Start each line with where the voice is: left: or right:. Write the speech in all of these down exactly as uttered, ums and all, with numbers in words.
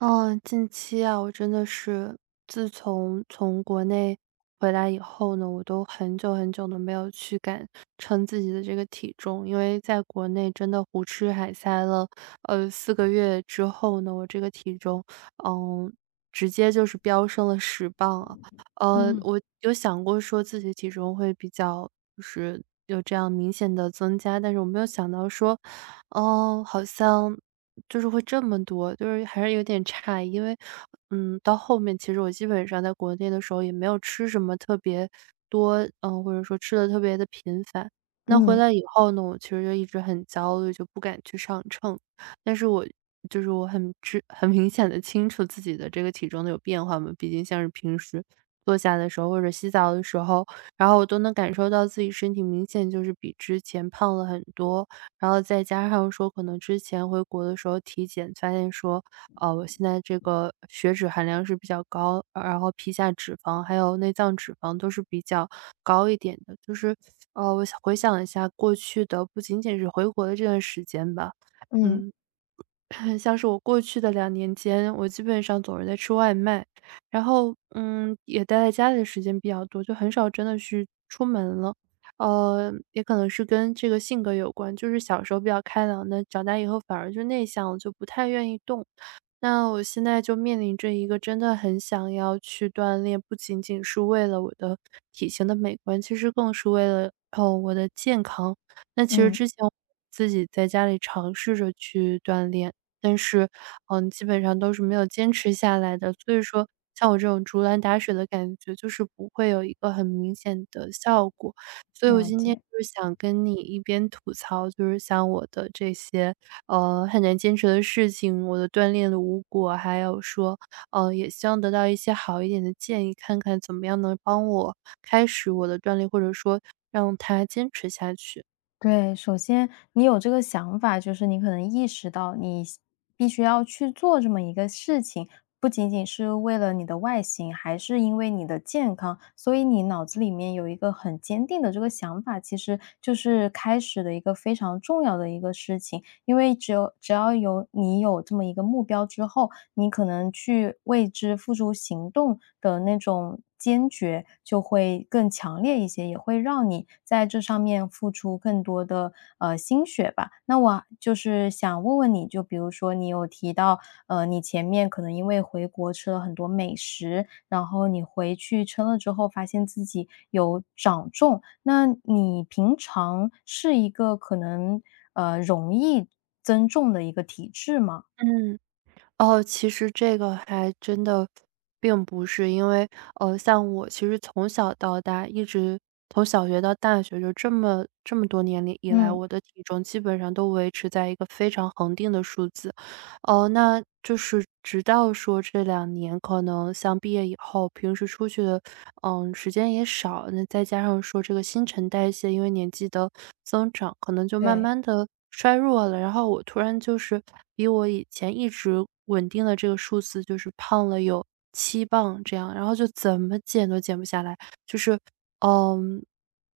right: 嗯，近期啊，我真的是自从从国内回来以后呢，我都很久很久都没有去敢称自己的这个体重，因为在国内真的胡吃海塞了，呃，四个月之后呢，我这个体重，嗯，直接就是飙升了十磅啊。呃，
left: 嗯。
right: 我有想过说自己体重会比较就是有这样明显的增加，但是我没有想到说，哦，好像。就是会这么多，就是还是有点诧异。因为，嗯，到后面其实我基本上在国内的时候也没有吃什么特别多，嗯，或者说吃的特别的频繁。那回
left: 嗯
right: 来以后呢，我其实就一直很焦虑，就不敢去上秤。但是我就是我很知很明显的清楚自己的这个体重的有变化嘛，毕竟像是平时坐下的时候或者洗澡的时候，然后我都能感受到自己身体明显就是比之前胖了很多。然后再加上说可能之前回国的时候体检发现说，呃，我现在这个血脂含量是比较高，然后皮下脂肪还有内脏脂肪都是比较高一点的。就是，呃，我想回想一下过去的，不仅仅是回国的这段时间吧，
left: 嗯
right: 嗯。像是我过去的两年间，我基本上总是在吃外卖，然后，嗯，也待在家里的时间比较多，就很少真的是出门了。呃，也可能是跟这个性格有关，就是小时候比较开朗的，长大以后反而就内向了，就不太愿意动。那我现在就面临着一个真的很想要去锻炼，不仅仅是为了我的体型的美观，其实更是为了哦我的健康。那其实
left: 嗯，
right: 之前我自己在家里尝试着去锻炼，但是嗯，基本上都是没有坚持下来的。所以说，像我这种竹篮打水的感觉，就是不会有一个很明显的效果。所以我
left: 了
right: 今天
left: 解。
right: 就是想跟你一边吐槽，就是像我的这些呃，很难坚持的事情，我的锻炼的无果，还有说，呃，也希望得到一些好一点的建议，看看怎么样能帮我开始我的锻炼，或者说让它坚持下去。
left: 对，首先你有这个想法，就是你可能意识到你是必须要去做这么一个事情，不仅仅是为了你的外形，还是因为你的健康，所以你脑子里面有一个很坚定的这个想法，其实就是开始的一个非常重要的一个事情。因为只有只要有你有这么一个目标之后，你可能去为之付出行动的那种坚决就会更强烈一些，也会让你在这上面付出更多的呃心血吧。那我就是想问问你，就比如说你有提到，呃，你前面可能因为回国吃了很多美食，然后你回去称了之后，发现自己有长重，那你平常是一个可能，呃，容易增重的一个体质吗？
right: 嗯，哦，其实这个还真的并不是，因为呃，像我其实从小到大一直从小学到大学就这么这么多年里以来，
left: 嗯，
right: 我的体重基本上都维持在一个非常恒定的数字。哦，那就是直到说这两年可能像毕业以后，平时出去的，嗯，时间也少，那再加上说这个新陈代谢，因为年纪的增长，可能就慢
left: 对，
right: 慢的衰弱了。然后我突然就是比我以前一直稳定的这个数字，就是胖了有七磅这样，然后就怎么减都减不下来。就是，嗯，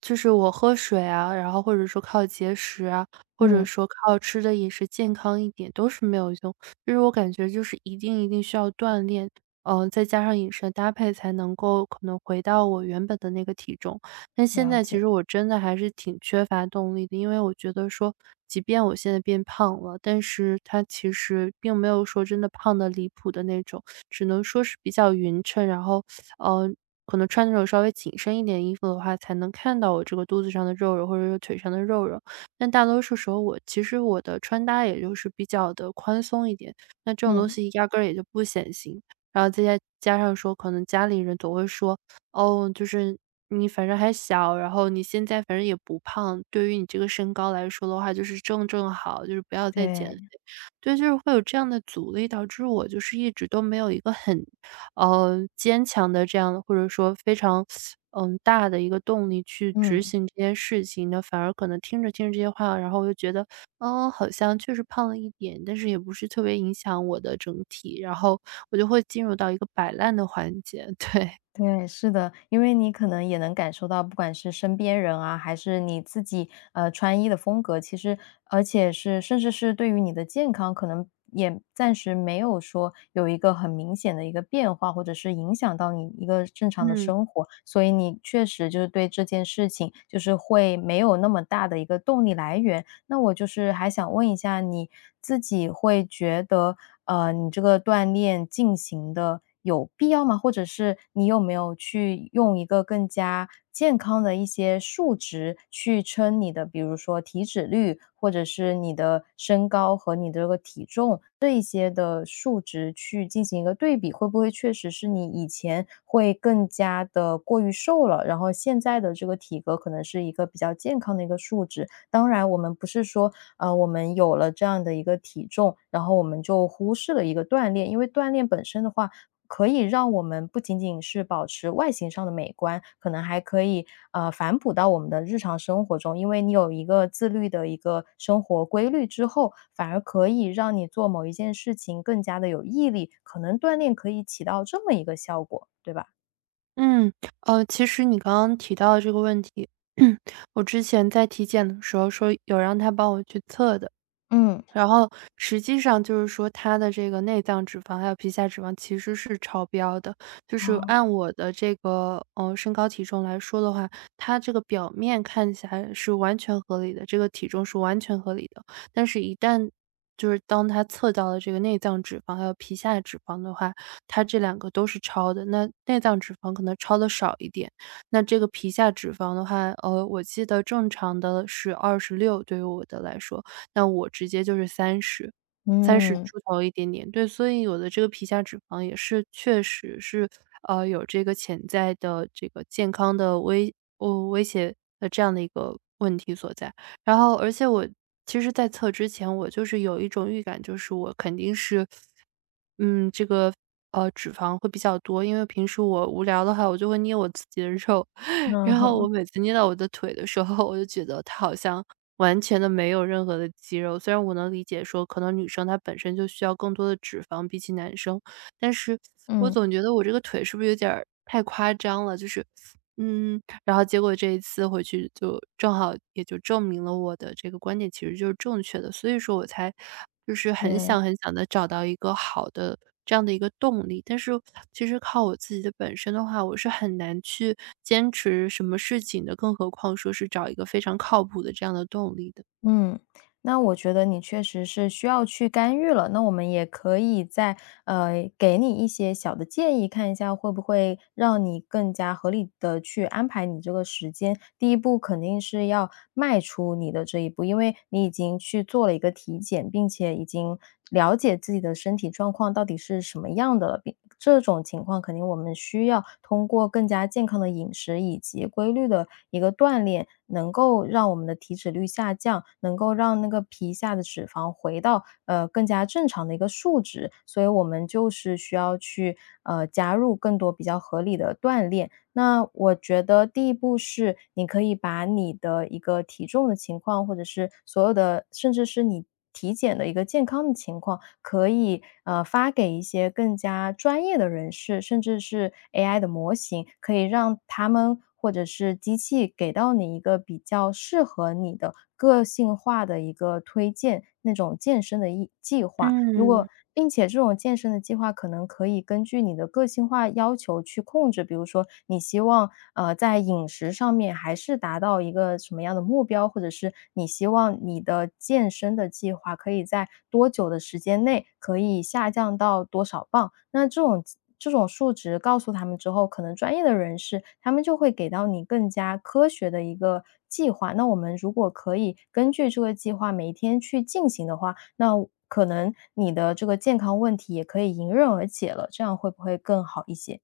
right: 就是我喝水啊，然后或者说靠节食啊，或者
left: 嗯，
right: 说靠吃的饮食健康一点都是没有用。就是我感觉就是一定一定需要锻炼，嗯，再加上饮食的搭配才能够可能回到我原本的那个体重。但现
left: 了
right: 在其
left: 解，
right: 实我真的还是挺缺乏动力的，因为我觉得说，即便我现在变胖了，但是它其实并没有说真的胖的离谱的那种，只能说是比较匀称，然后嗯，可能穿那种稍微紧身一点衣服的话，才能看到我这个肚子上的肉肉，或者是腿上的肉肉。但大多数时候我其实我的穿搭也就是比较的宽松一点，那这种东
left: 嗯，
right: 西压根儿也就不显形。然后再加加上说可能家里人总会说：“哦，就是你反正还小，然后你现在反正也不胖，对于你这个身高来说的话，就是正正好，就是不要再减
left: 对，
right: 肥。”对，就是会有这样的阻力，导致我就是一直都没有一个很呃，坚强的这样的，或者说非常，嗯，大的一个动力去执
left: 嗯。
right: 行这件事情的，反而可能听着听着这些话，然后我就觉得，嗯，好像确实胖了一点，但是也不是特别影响我的整体，然后我就会进入到一个摆烂的环节，对。
left: 对，是的，因为你可能也能感受到，不管是身边人啊，还是你自己，呃，穿衣的风格，其实而且是甚至是对于你的健康，可能也暂时没有说有一个很明显的一个变化，或者是影响到你一个正常的
right: 嗯，
left: 生活，所以你确实就是对这件事情，就是会没有那么大的一个动力来源。那我就是还想问一下，你自己会觉得，呃，你这个锻炼进行的有必要吗？或者是你有没有去用一个更加健康的一些数值去称你的，比如说体脂率，或者是你的身高和你的这个体重这一些的数值去进行一个对比，会不会确实是你以前会更加的过于瘦了，然后现在的这个体格可能是一个比较健康的一个数值，当然，我们不是说，呃，我们有了这样的一个体重，然后我们就忽视了一个锻炼，因为锻炼本身的话，可以让我们不仅仅是保持外形上的美观，可能还可以，呃，反哺到我们的日常生活中。因为你有一个自律的一个生活规律之后，反而可以让你做某一件事情更加的有毅力，可能锻炼可以起到这么一个效果，对吧？
right: 嗯，呃，其实你刚刚提到的这个问题，我之前在体检的时候说有让他帮我去测的，
left: 嗯，
right: 然后实际上就是说，它的这个内脏脂肪还有皮下脂肪其实是超标的。就是
left: 哦，
right: 按我的这个，呃，身高体重来说的话，它这个表面看起来是完全合理的，这个体重是完全合理的。但是一旦就是当它测到了这个内脏脂肪还有皮下脂肪的话，它这两个都是超的。那内脏脂肪可能超的少一点，那这个皮下脂肪的话，呃，我记得正常的是二十六，对于我的来说，那我直接就是三十，三十
left: 嗯，
right: 出头一点点。对，所以我的这个皮下脂肪也是确实是，呃，有这个潜在的这个健康的威哦，威胁的这样的一个问题所在。然后而且我其实在测之前，我就是有一种预感，就是我肯定是，嗯，这个，呃，脂肪会比较多，因为平时我无聊的话，我就会捏我自己的肉，
left: 嗯
right: 然后我
left: 哼，
right: 每次捏到我的腿的时候，我就觉得它好像完全的没有任何的肌肉。虽然我能理解说，可能女生她本身就需要更多的脂肪，比起男生，但是 我
left: 嗯，
right: 总觉得我这个腿是不是有点儿太夸张了，就是嗯，然后结果这一次回去就正好也就证明了我的这个观点其实就是正确的，所以说我才就是很
left: 对。
right: 想很想的找到一个好的这样的一个动力。但是其实靠我自己的本身的话，我是很难去坚持什么事情的，更何况说是找一个非常靠谱的这样的动力的。
left: 嗯，那我觉得你确实是需要去干预了。那我们也可以在呃给你一些小的建议，看一下会不会让你更加合理的去安排你这个时间。第一步肯定是要迈出你的这一步，因为你已经去做了一个体检，并且已经了解自己的身体状况到底是什么样的了，并这种情况肯定我们需要通过更加健康的饮食以及规律的一个锻炼，能够让我们的体脂率下降，能够让那个皮下的脂肪回到呃更加正常的一个数值。所以我们就是需要去呃加入更多比较合理的锻炼。那我觉得第一步是，你可以把你的一个体重的情况，或者是所有的，甚至是你体检的一个健康的情况，可以呃发给一些更加专业的人士，甚至是 A I 的模型，可以让他们或者是机器给到你一个比较适合你的个性化的一个推荐，那种健身的一计划。如果
right: 嗯。
left: 并且这种健身的计划可能可以根据你的个性化要求去控制，比如说你希望，呃，在饮食上面还是达到一个什么样的目标，或者是你希望你的健身的计划可以在多久的时间内可以下降到多少磅。那这种这种数值告诉他们之后，可能专业的人士他们就会给到你更加科学的一个计划。那我们如果可以根据这个计划每天去进行的话，那可能你的这个健康问题也可以迎刃而解了，这样会不会更好一些？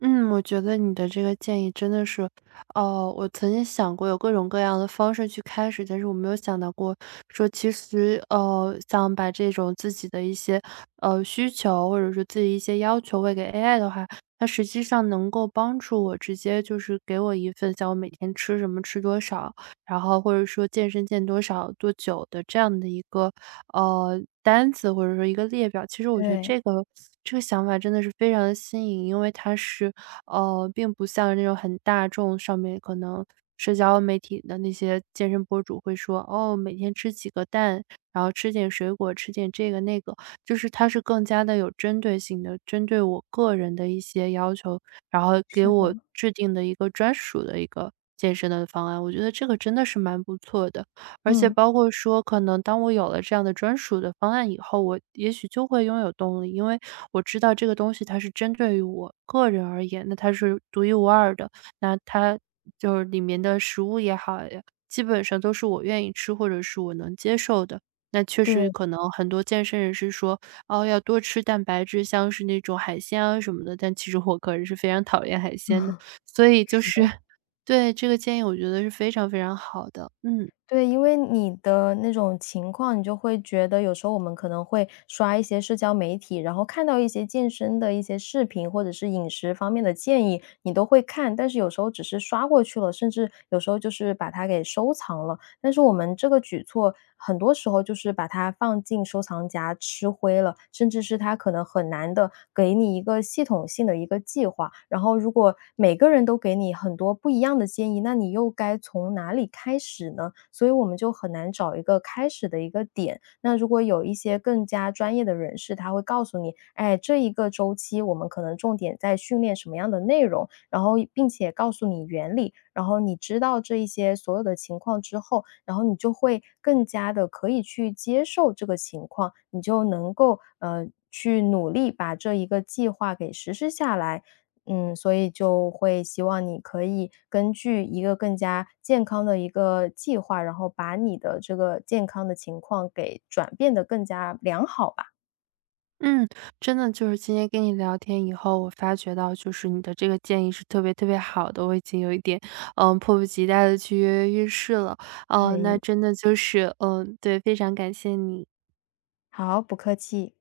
right: 嗯，我觉得你的这个建议真的是，哦，我曾经想过有各种各样的方式去开始，但是我没有想到过说，其实呃，想把这种自己的一些呃需求或者说自己一些要求喂给 A I 的话，它实际上能够帮助我直接就是给我一份像我每天吃什么吃多少，然后或者说健身健多少多久的这样的一个呃，单子或者说一个列表。其实我觉得
left: 对，
right: 这个这个想法真的是非常的新颖，因为它是，呃，并不像那种很大众上面可能社交媒体的那些健身博主会说，哦，每天吃几个蛋，然后吃点水果，吃点这个那个。就是它是更加的有针对性的，针对我个人的一些要求，然后给
left: 是的，
right: 我制定的一个专属的一个健身的方案。我觉得这个真的是蛮不错的，而且
left: 嗯，
right: 包括说，可能当我有了这样的专属的方案以后，我也许就会拥有动力，因为我知道这个东西它是针对于我个人而言，那它是独一无二的，那它就是里面的食物也好呀，基本上都是我愿意吃或者是我能接受的。那确
left: 对，
right: 实 可能很多健身人士说，哦，要多吃蛋白质，像是那种海鲜啊什么的，但其实我个人是非常讨厌海鲜的，
left: 嗯，
right: 所以就
left: 是
right: 是
left: 的。
right: 对这个建议，我觉得是非常非常好的，嗯。
left: 对，因为你的那种情况，你就会觉得有时候我们可能会刷一些社交媒体，然后看到一些健身的一些视频，或者是饮食方面的建议，你都会看，但是有时候只是刷过去了，甚至有时候就是把它给收藏了。但是我们这个举措，很多时候就是把它放进收藏夹吃灰了，甚至是它可能很难的给你一个系统性的一个计划。然后如果每个人都给你很多不一样的建议，那你又该从哪里开始呢？所以我们就很难找一个开始的一个点。那如果有一些更加专业的人士，他会告诉你，哎，这一个周期我们可能重点在训练什么样的内容，然后并且告诉你原理，然后你知道这一些所有的情况之后，然后你就会更加的可以去接受这个情况，你就能够呃去努力把这一个计划给实施下来，嗯，所以就会希望你可以根据一个更加健康的一个计划，然后把你的这个健康的情况给转变得更加良好吧。
right: 嗯，真的就是今天跟你聊天以后，我发觉到就是你的这个建议是特别特别好的，我已经有一点，嗯，迫不及待的去跃跃欲试了。
left: 可
right: 哦，那
left: 以。
right: 真的就是，嗯，对，非常感谢你。
left: 好，不客气。